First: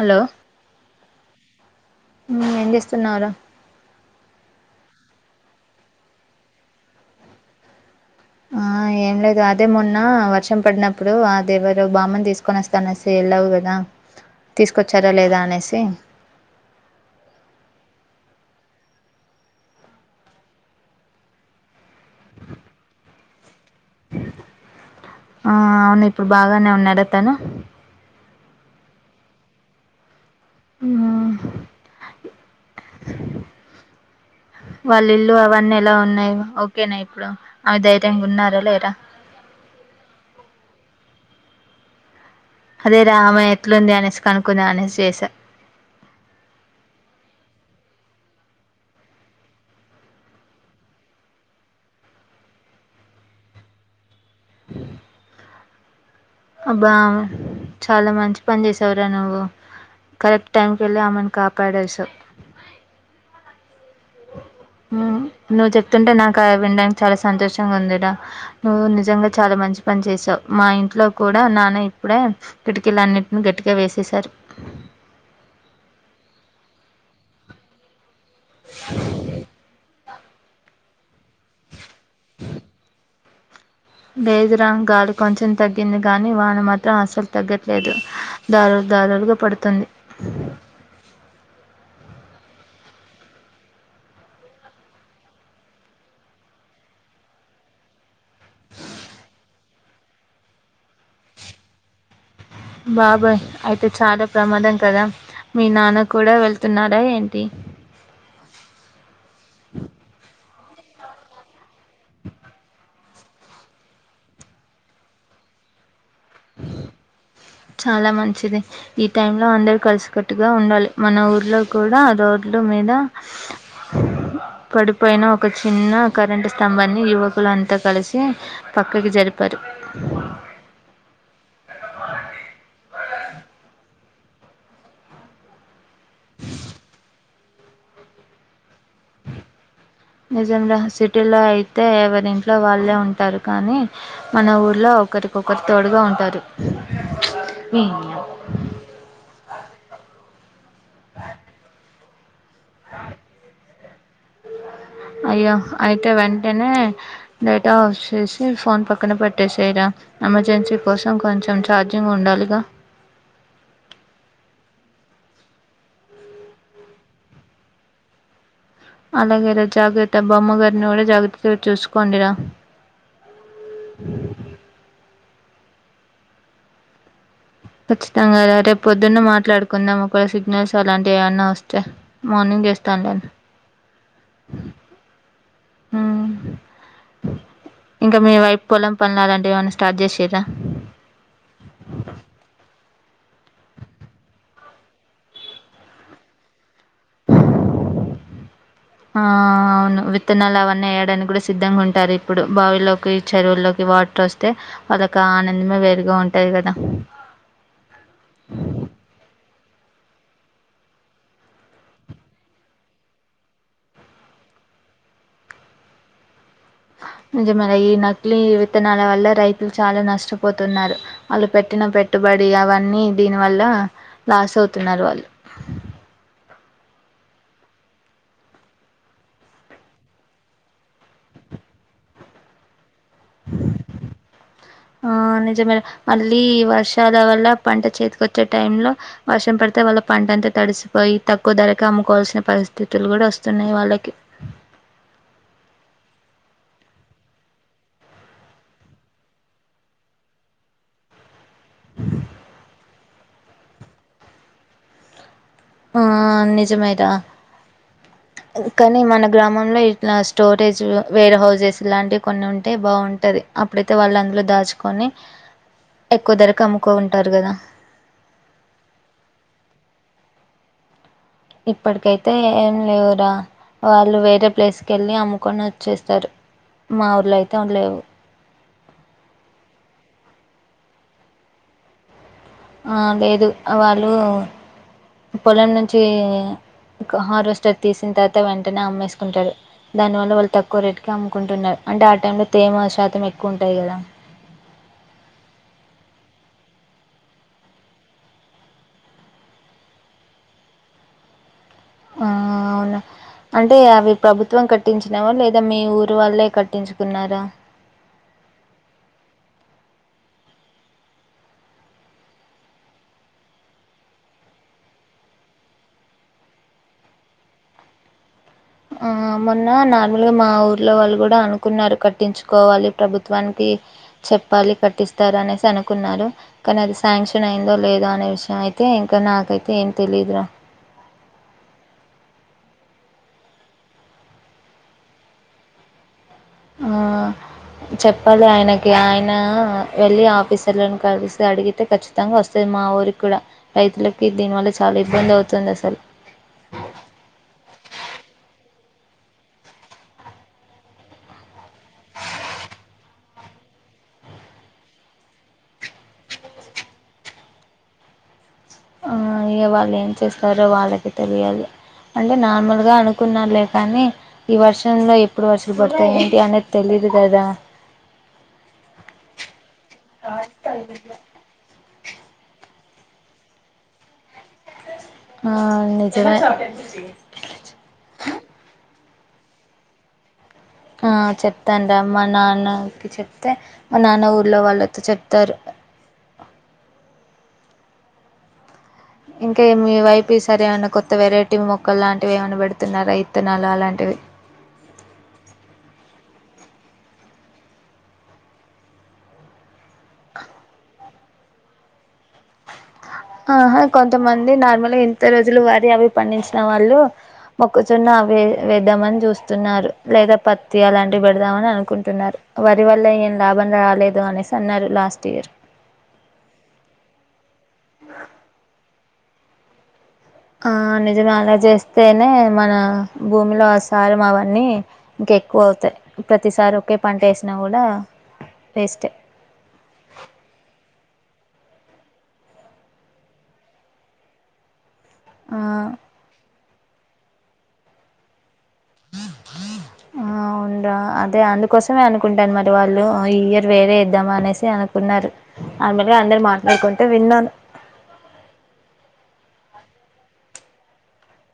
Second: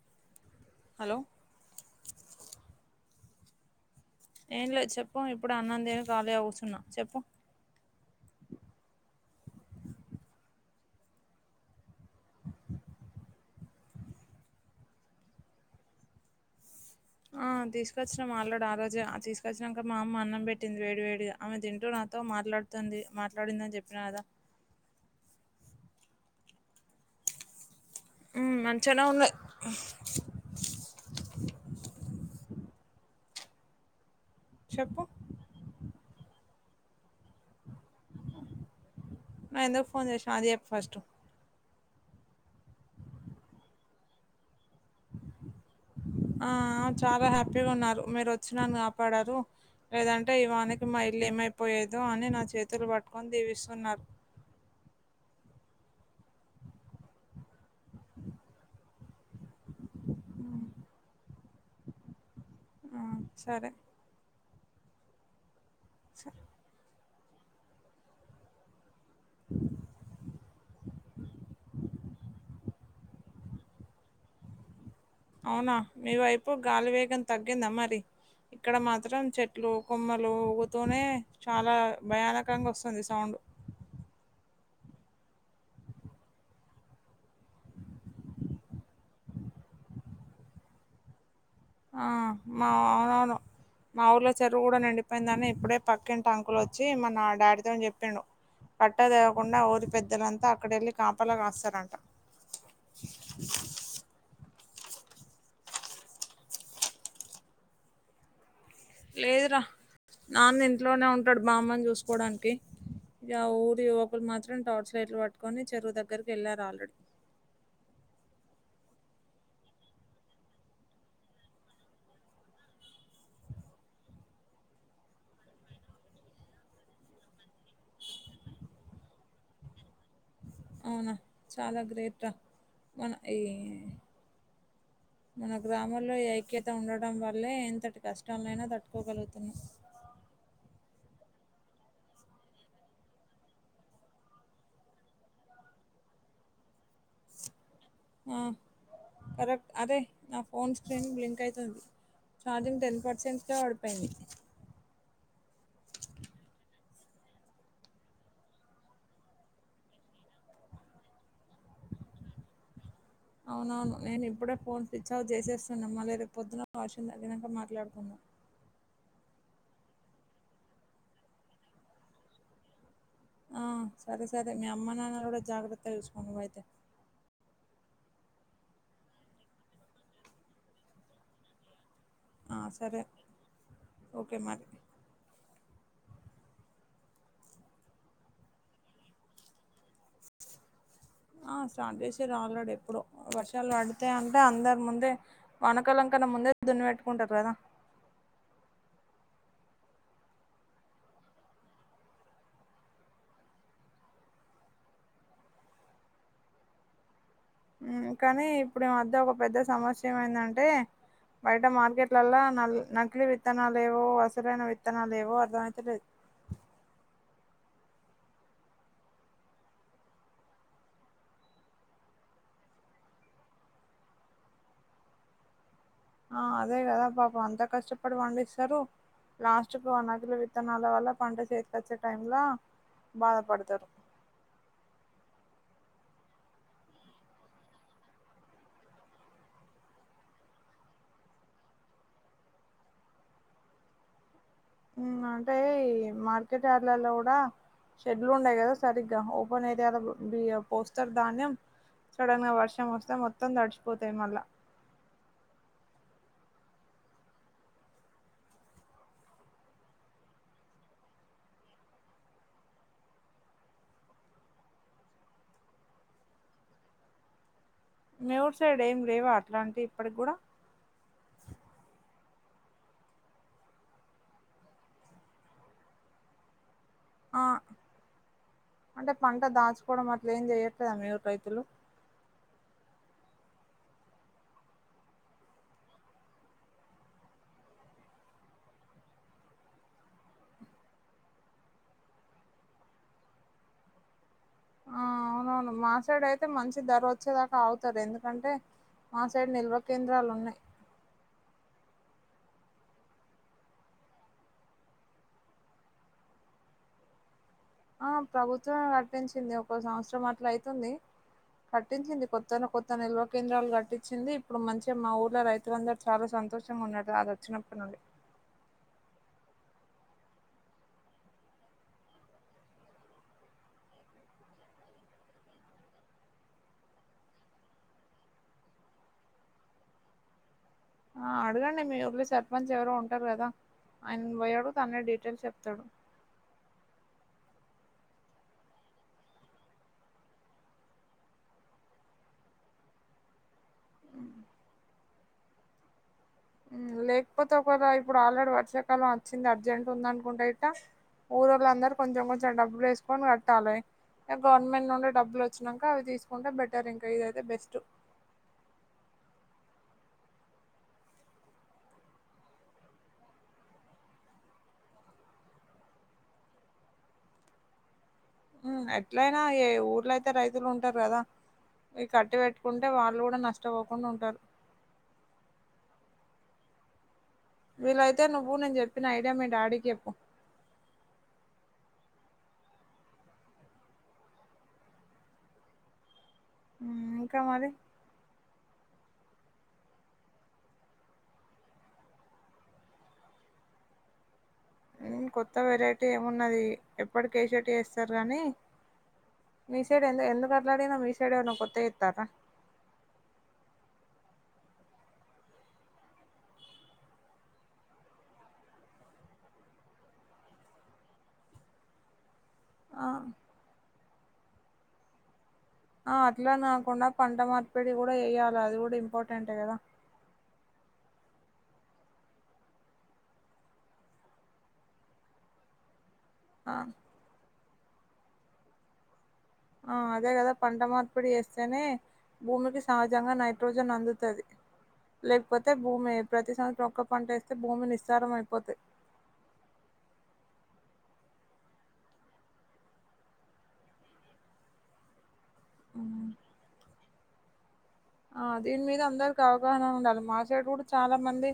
Hello hello మ్ ఏం చేస్తున్నావ్ రా? ఏం లేదు చెప్పు ఇప్పుడే అన్నం తిని ఖాళీగా కూర్చున్న చెప్పు. ఆ ఏం లేదు అదే మొన్న వర్షం పడినప్పుడు అదేవరో బామ్మని తీసుకొని వస్తా అనేసి వెళ్ళావు కదా! తీసుకొచ్చారా లేదా అనేసి ఆ తీసుకచ్చినం అల్రడి ఆ రోజే. ఆ తీసుకొచ్చినంక మా అమ్మ అన్నం పెట్టింది వేడి వేడిగా ఆమె తింటూ నాతో మా మాట్లాడుతుంది. మాట్లాడిందని చెప్పిన కదా, ఆ అవును. ఇప్పుడు బాగానే ఉన్నాడ తను? మ్ మంచిగనే ఉన్నయి. ఆ చెప్పు వాళ్ళిళ్ళు అవన్నీ ఎలా ఉన్నాయిగ? ఓకేనా ఇప్పుడు ఆమె ధైర్యంగా ఉన్నారా లేరా? నువ్ ఎందుకు ఫోన్ చేసినవ్ అది చెప్పు ఫస్ట్. అదేరా ఆమె ఎట్లుంది అనేసి కను ఆ చాలా హ్యా పిగున్నారు. మీరు వచ్చి నన్ని కాపాడారు. లేదంటే, ఈ వానకి మా ఇల్లు ఏమైపోయేదో అని నా చేతులు పట్టుకొని దీవిస్తున్నారు. హ అబ్బా చాలా మంచి పని చేసావ్ రా నువ్వు కరెక్ట్ టైంకెళ్ళి ఆమను కాపాడేసావ్ ఆ సరే ఆ నువ్వు చొప్తుంటే నాకా విండానికి చాలా సంతోషంగా ఉందిరా నువ్వు నిజ నిజంగా చాలా మంచి పని చేసావ్ మా ఇంట్లో కూడా నాన్న ఇప్పుడే కిటికీలు అన్నిట్నీ గట్టిగా వేసేసారు అవునా మీ వైపు గాలి వేగం తగ్గిందా మరి ఇక్కడ మాత్రం చెట్లు కొమ్మలు ఊగుతూనే చాలా భయానకంగా వస్తుంది సౌండు లేదురా గాలి కొంచెం తగ్గింది కాని వాన మాత్రం అస్సలు తగ్గట్లేదు దారలు దారలుగా పడుతుంది ఆ మా ఆదారు మా ఊర్లో చెరువు గుడా నిండిపోయిందని ఇప్పుడే పక్కింటి అంకులొచ్చి మన డాడీతోని జెప్పిండు కట్ట దెగకుండా ఊరి పెద్దలంతా అక్కడెళ్ళి కాపలా కాస్తారంట బాబోయ్ అయితే చాలా ప్రమాదం కదా మీ నాన్న కూడా వెళ్తున్నారా ఏంటి లేదురా నాన్న ఇంట్లోనే ఉంటాడు బామ్మని జూసుకోవడానికి ఇగ ఊరి యువకులు మాత్రం టార్చ్ లైట్లు పట్టుకొని చెరువు దగ్గరకి చాలా మంచిదె ఈ టైమ్ లో అందరు కలిసికట్టుగా ఉండాలి మన ఊర్లో కూడా రోడ్లు మీద పడిపోయిన ఒక చిన్న కరెంట్ స్తంభాన్ని యువ కులంతా కలిసి పక్కకి జరిపారు అవునా చాలా గ్రేట్ రా మన ఈ మన గ్రామాల్లో ఈ ఐక్యత ఉండడం వల్లే ఎంతటి కష్టాల్నైనా తట్టుకోగలుగుతున్నాం నిజంగా సిటీ లో అయితే ఎవరింట్లో వాళ్ళే ఉంటారు కానీ మన ఊర్లో ఒకరికొకరు తోడుగా ఉంటారు ఆ కరెక్ట్ అదే నా ఫోన్ స్క్రీన్ బ్లింక్ అయింతుంది ఛార్జింగ్ టెన్ పర్సెంట్ కే పడిపోయింది స అయ్యో అయితే వెంటనే డేటా ఆఫ్ చేసి ఫోన్ పక్కన పెట్టెసెయ్ రా ఎమర్జెన్సీ కోసం కొంచెం ఛార్జింగ్ ఉండాలిగా అవునవును నేను ఇప్పుడే ఫోన్ స్విచ్ ఆఫ్ జేసేస్తున్నా మళ్ళ రేపొద్దున వర్షం తగ్గినంక మాట్లాడుకుందాం అలాగే రా జాగ్రత్త బొమ్మగారిని గూడా జాగ్రత్తగా చూసుకోండిరా ఆ సరే సరే మీ అమ్మ నాన్నలను గూడా జాగ్రత్తగా జూసుకో నువ్వు అయితే ఖచ్చితంగా రా రేపు పొద్దున్న మాట్లాడుకుందాం ఒక వేళ సిగ్నల్స్ అలాంటివి ఏవన్నా వస్తే ఆ, మార్నింగ్ జేస్తా సరే నేన్ ఓకే మరి అ ఇంక మీ వైపు పొలం పండ్లు అలాంటివి ఏమన్నా స్టార్ట్ జేసిర్రా ఆ స్టార్ట్ చేసిర్రు ఆల్రెడీ ఎప్పుడో వర్షాలు వడితే అంటే అందరు ముందే వానకాలంకన్న ముందే దున్ను పెట్టుకుంటారు కదా ఆ అవును విత్తనాలు అవన్నీ ఏయడానికి కూడా సిద్ధంగా ఉంటారు ఇప్పుడు బావిల్లోకి చెరువుల్లోకి వార్టొస్తే అదొక ఆనందమే వేరుగా ఉంటాది కదా ఉమ్ కానీ ఇప్పుడు ఈ మధ్య ఒక పెద్ద సమస్య ఏమైందంటే బయట మార్కెట్లలో నల్ నకిలీ విత్తనాేవో వసలైన విత్తనాలువో అర్థ అయిత లేదు నిజమ ఈ నకిలీ విత్తనాల వల్ల రైతులు చాలా నష్టపోతున్నారు వాళ్ళు పెట్టిన పెట్టి పెట్టుబడి అవన్నీ దీని వల్ల లాస్ అవుతున్నారు వాళ్ళు ఆ అదే కదా పాపం అంతా కష్టపడి పండిస్తారు లాస్ట్కి వన్కులో విత్తనాల వల్ల పంట చేతికి వచ్చే టైం లో ఆ నిజేమే మళ్ళీ వర్షాల వల్ల పంట చేతికొచ్చే టైం లో వర్షం పడితే వాళ్ళ పంట అంతా తడిసిపో పోయి తక్కువ ధరకె అమ్ముకోవాల్సిన పరిస్థితులు కూడా వస్తున్నాయి వాళ్ళకి ఉ అంటే మార్కెట్ యార్డ్లలో కూడా షెడ్యూల్ ఉండయి కదా సరిగా ఓపన్ ఏరియా బి పోస్టర్ ధాన్యం సడన్ గా వర్షం వస్తే మొత్తం తడిచిపోతాయి మళ్ళా ఆ నిజమే రా కానీ మన గ్రామంలో ఇట్లా స్టోరేజ్ వేర్ హౌజెస్ లాంటివి కొన్ని ఉంటే బాగుంటది అప్పుడైతే వాళ్ళు అందులో దాచుకొని ఎక్కువ ధరకు అమ్ముకో ఉంటారు కదా మీ ఊరు సైడు ఏం లేవా అట్లా అంటిే ఇప్పటికి కూడా ఇప్పటికైతే ఏం లేవురా వాళ్ళు వేరే ప్లేస్కి కెళ్ళి అమ్ముకొని వచ్చేస్తారు మా ఊర్లో ఆ అయితే లేవు అంటే పంట దాచుకోవడం అట్ల ఏం చెయట్లేదా మీ ఊరు రైతులు ఆ లేదు వాళ్ళు పొలం నుంచి క హార్వెస్టర్ తీసిన తర్వాత వెంటనే అమ్మేసుకుంటారు దాని వల్ల వాళ్ళు తక్కువ రేటు కి అమ్ముకుంటున్నారు అంటే ఆ టైంలో తేమ శాతం ఎక్కువ ఉంటాయి కదా ఆ అవునవును మా సైడ్ అయితే మంచి ధర వచ్చేదాకా అగుతారు ఎందుకంటే మా సైడ్ నిల్వ కేంద్రాలు ఉన్నాయి అ అవునా అంటే అవి ప్రభుత్వం కట్టించినావా లేదా మీ ఊరు వాళ్ళే కట్టించుకున్నారా ఆ ప్రభుత్వం కటించింది ఒక సంవత్సరం అట్లా అయితుంది కట్టించింది కొత్త కొత్త నిల్వ కేంద్రాలు కట్టించింది ఇప్పుడు మంచిగా మా ఊర్లో రైతులందరు చాలా చానా సంతోషం ఉన్నగదు అది వచ్చినప్పు నుండి ఆ మొన్న నార్మల్గా మా ఊర్లో వాళ్ళు కూడా అనుకున్నారు కట్టించుకోవాలి ప్రభుత్వానికి ఈ చెప్పాలి కట్టిస్తారు అనేసి అనుకున్నారు కానీ అది శాంక్షన్ అయిందో లేదో అనే విషయ్ అయి తే ఇంక నాకైతే ఎం తెలీదురా ఆ అడగండి మీ ఊర్లో సర్పంచ్ ఎవరో ఉంటారు కదా ఆయన పోయి అడుగుతే అన్ని డీటెయిల్స్ చెప్తాడు ఆ చెప్పాలి ఆయనకి ఆయన వెళ్ళి ఆఫీసర్లను కలిసి అడిగితే ఖచ్చితంగా వస్తంది మా ఊరి కూడా రైతులకి దీని వల్ల చాలా ఇబ్బంది అవుతుంది అసలు ఉ లేకపోతే ఒకసారీ ఇప్పుడు ఆల్రెడీ వర్షాకాలం వచ్చింది అర్జెంట్ ఉందని అనుకుంటే ఎట ఊరుళ్ళందరూ కొంచెం కొంచెం డబ్బులు వేసుకొని కట్టాలి ఇంక గవర్నమెంట్ నుండి డబ్బులు వచ్చినాక అవి తీసుకుంటే బెటర్ ఇంకా ఇదైతే బెస్ట్ అయ్యో వాళ్ళు ఏం చేస్తారో వాళ్ళకే తెలియాలి అంటే నార్మల్గా అనుకున్న లే కానీ ఈ వర్షన్ లో ఎప్పుడు వర్షలు పడతాయి ఏంటి అనేది తెలియదు యదు కదా మ్ ఎట్లయినా ఏ ఊర్లో అయితే రైతులు ఉంటారు కదా ఈ కట్టి పెట్ ఉంటే వాళ్ళు కూడా నష్టపోకుండా ఉంటారు ఆ నిజమే వీళ్లైతే నువ్వు నేను చెప్పిన ఐడియా మీ డాడీకి చెప్పు ఆ చెప్తాన్రా మ నాన్నకి చెప్తే మా నాన్న ఊర్లో వాళ్ళతో చెప్తారు ఇంక మరి ఇంకా మీ వైపు ఈ సారి ఏమైనా కొత్త వెరైటీ మొక్కలు లాంటివి ఏమైనా పెడుతున్నారా ఇత్తనాలు అలాంటివి కొత్త వెరైటీ ఏమున్నది ఎప్పటికేసేటియే ఏస్తారు కానీ మీ సైడ్ ఎందు ఎందుకట్ల అడిగినవ్ మీ సైడ్ ఏమైన కొత్తగ ఎత్తారా ఆహా కొంతమంది నార్మల్ గా ఎంత రోజులు వారి అవి పండించిన వాళ్ళు మొక్కజొన్న అవి వేద్దామని చూస్తున్నారు లేదా పత్తి అలాంటివి పెడదామని అనుకుంటున్నారు వరి ఆ, వల్ల ఏం లాభం రాలేదు అనేసి అన్నారు లాస్ట్ ఇయర్ ఆ అట్లా నాకున పంట మార్పిడి కూడా యేయ్యాల అది కూడా ఇంపార్టెంట్ కదా ఆ నిజమే అలా చేస్తేనే మన భూమిలో అ సారం అవన్నీ ఇంక ఎక్కువ అవుతాయి ఆ, ప్రతిసారి ఒకే పంట యేసినా కూడా వేస్టే ఇప్పుడు చేస్తేనే భూమికి సహజంగా నైట్రోజన్ అందుతది ఆ లేకపోతే భూమి ప్రతి సంవత్సరం ఒక్క పంట వేస్తే భూమి నిస్సారం అయిపోతయ్ ఆవు అదే అందుకోసమే అనుకుంటాను మరి వాళ్ళు ఈ ఇయర్ వేరే ఎద్దాం అనేసి అనుకున్నారు అమిరె అందరు మాట్లాడుకుంటే విన్నాను మాసైడు కూడా చాలా మంది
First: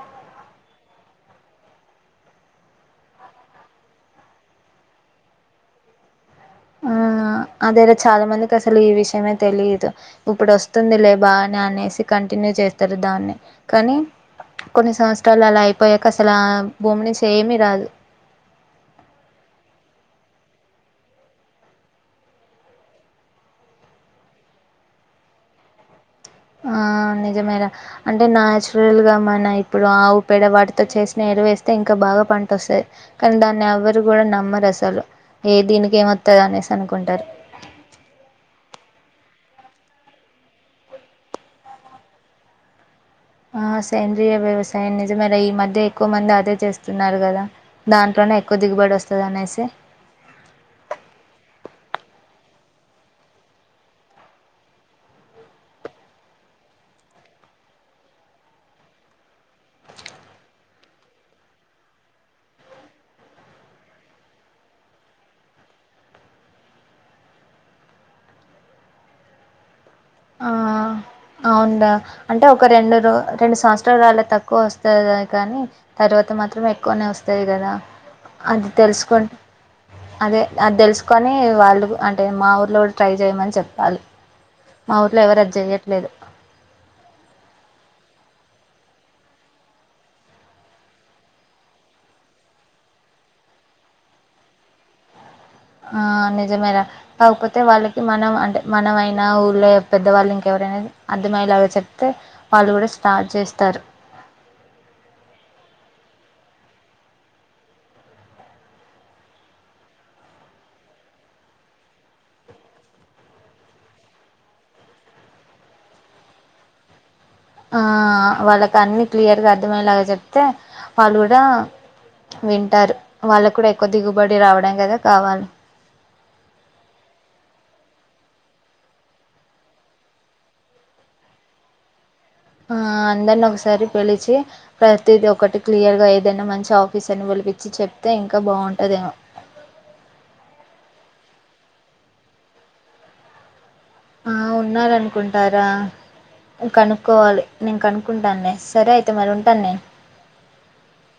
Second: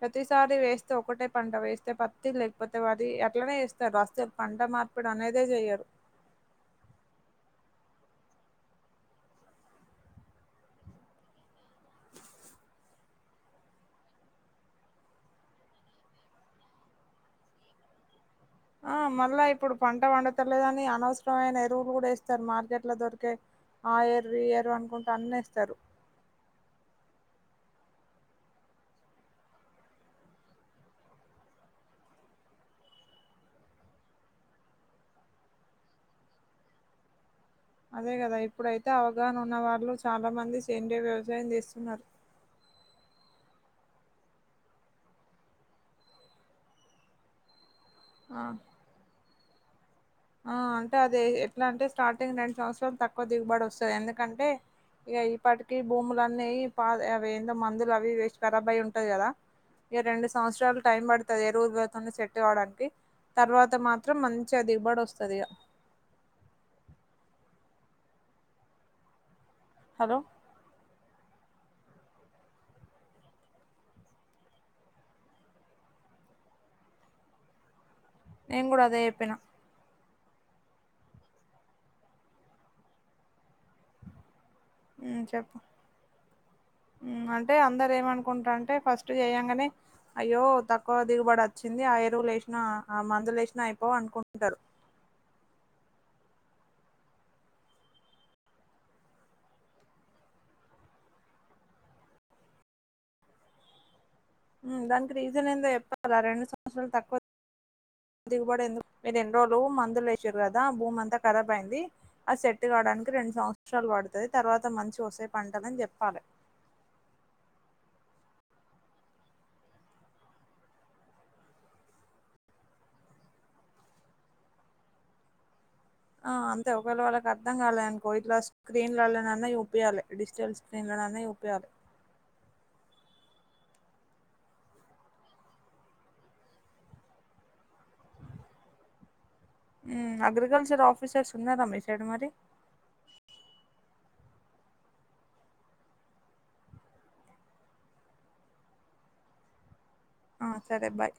ప్రతిసారి వేస్తే ఒకటే పంట వేస్తే పత్తి లేకపోతే వరి అట్లనే ఎస్తరు అస్స పంట మార్పుడి అనేదే చెయ్యరు వేరే చాలా మందికి అసలు ఈ విషయమే తెలిదు ఇప్పుడు వస్తుంది లే బానే అనేసి కంటిన్యూ చే చేస్తారు దాన్నే కానీ కొన్ని సంవత్సరాలు అలా అయిపోయాక అసలు ఆ భూమి నుంచి ఏమి రాదు ఆ మళ్ళా ఇప్పుడు పంట పండుతలేదని అనవసరమైన ఎరువులు కూడా ఎస్తరు మార్కెట్లో దొరికే ఆ ఎర్రి ఈ ఎరువు అనుకుంట అన్నీ ఏస్తారు ఆ నిజమే రా అంటే నాచురల్ గా మన ఇప్పుడు ఆవు పేడ వాటితో చేసిన వేస్తే ఇంకా బాగా పంట వస్తది కానీ దాన్ని ఎవరు కూడా నమ్మరు అసలు ఏ దీనికేం వత్త అనేసి అనుకుంటారు అదే కదా ఇప్పుడైతే అవగాహన ఉన్న వాళ్ళు చాలా మంది సేంద్రీయ వ్యవసాయం చేస్తున్నారు ఆ సేంద్ర్రియ వ్యవసాయం నిజమే రా ఈ మధ్య ఎక్కువ మంది అదే చేస్తున్నారు కదా దాంట్లోనే ఆ ఎక్కువ దిగుబడి వస్తది అనేసి ఆ అంటే అది ఎట్లా అంటే స్టార్టింగ్ రెండు సంవత్సరాలు తక్కువ దిగుబడి వస్తది ఎందుకంటే ఇగ ఇప్పటికీ భూములన్నీ పా అవి ఏందో మందులు అవి ఇవి వేసి కరబై ఉంటాయి కదా ఇగ రెండు సంవత్సరాలు టైం పడుతాది ఎరువురుతుని సెట్టు కావడానికి తర్వాత మాత్రం మంచిగా దిగుబడి వస్తది ఇగ హలో ఆ అవుందా అంటే ఒక రెండు రో రెండు సంవత్సరాలుల తక్కువ వస్తది కానీ తర్వాత అ మాత్రం ఎక్కువనే వస్తది కదా నేను అది కూడా అదే చెప్పిన తెలుసుకుంటే అదే అది తెలుసుకొని వాళ్ళు అంటే మా ఊర్లో కూడా ట్రై చేయమని చెప్పాలి మా ఊ ఊర్లో ఎవరు అది చెప్పు. చెయ్యట్లేదు ఊ అంటే అందరు ఏమను కుంటార్ అంటే ఫస్ట్ చేయంగనే. అయ్యో తక్కువ దిగుబడి వచ్చింది. ఆ ఎరువులు ఏశినా ఆ మంత్ వదిలేశినా అయిపోవు అనుకుంటారు. ఆ నిజమే రా. కాకపోతే వాళ్ళకి మనం అంటె మనం అయినా ఊర్లో పెద్దవాళ్ళు ఇంకెవర్ అనేది అర్థమైయ్యేలాగా చెప్తే వాళ్ళు గూడా స్టార్ట్ చేస్తారు. ఊ దానికి రీజన్ ఏందో చెప్పాల రెండు సంవత్సరాలు తక్కువ దిగుబడి ఎందుక్. మీర్ ఇన్ రోజులూ మందుల్ ఏశిన్రు కదా భూమి అంతా ఖరాబ్ అయిందీ. అది సెట్ కావడానికి రెం రెండు సంవత్సరాలు పడుతది, తర్వాత మంచిగ వస్తాయ్ పంటలని చెప్పాలె. ఆ వాళ్ళకి అన్ని క్లియర్గా అర్థమయ్యేలాగా చెప్తే, వాళ్ళు గూడా వింటారు. వాళ్ళక్ కూడా ఎక్కువ దిగుబడి రావడం గదా కావాలి. ఆ అంతే ఒకవేళ వాళ్ళకి అర్థం కాలేదు అనుకో ఇట్లా స్క్రీన్ లల్లనన్నా చూపియ్యాలె డిజిటల్ స్క్రీన్ల నన్ అన్నీ చూపియ్యాలి ఆ అందరిని ఒకసారి పిలిచీ ప్రతిదీ ఒకటి క్లియర్ గా ఏదైనా మంచి ఆఫీసర్ నీ పిలి పిచ్చి చెప్తే ఇంకా బాగుంటదేమో. ఊ అగ్రికల్చర్ ఆఫీసర్స్ ఉన్నారా మీ సైడ్ మరి. ఆ ఉన్నారనుకుంటారా. కనుక్కోవాలి. నేను కనుక్కుంటానులే సరే అయితే మరి ఉంటాను నేన్. ఆ సరే బాయ్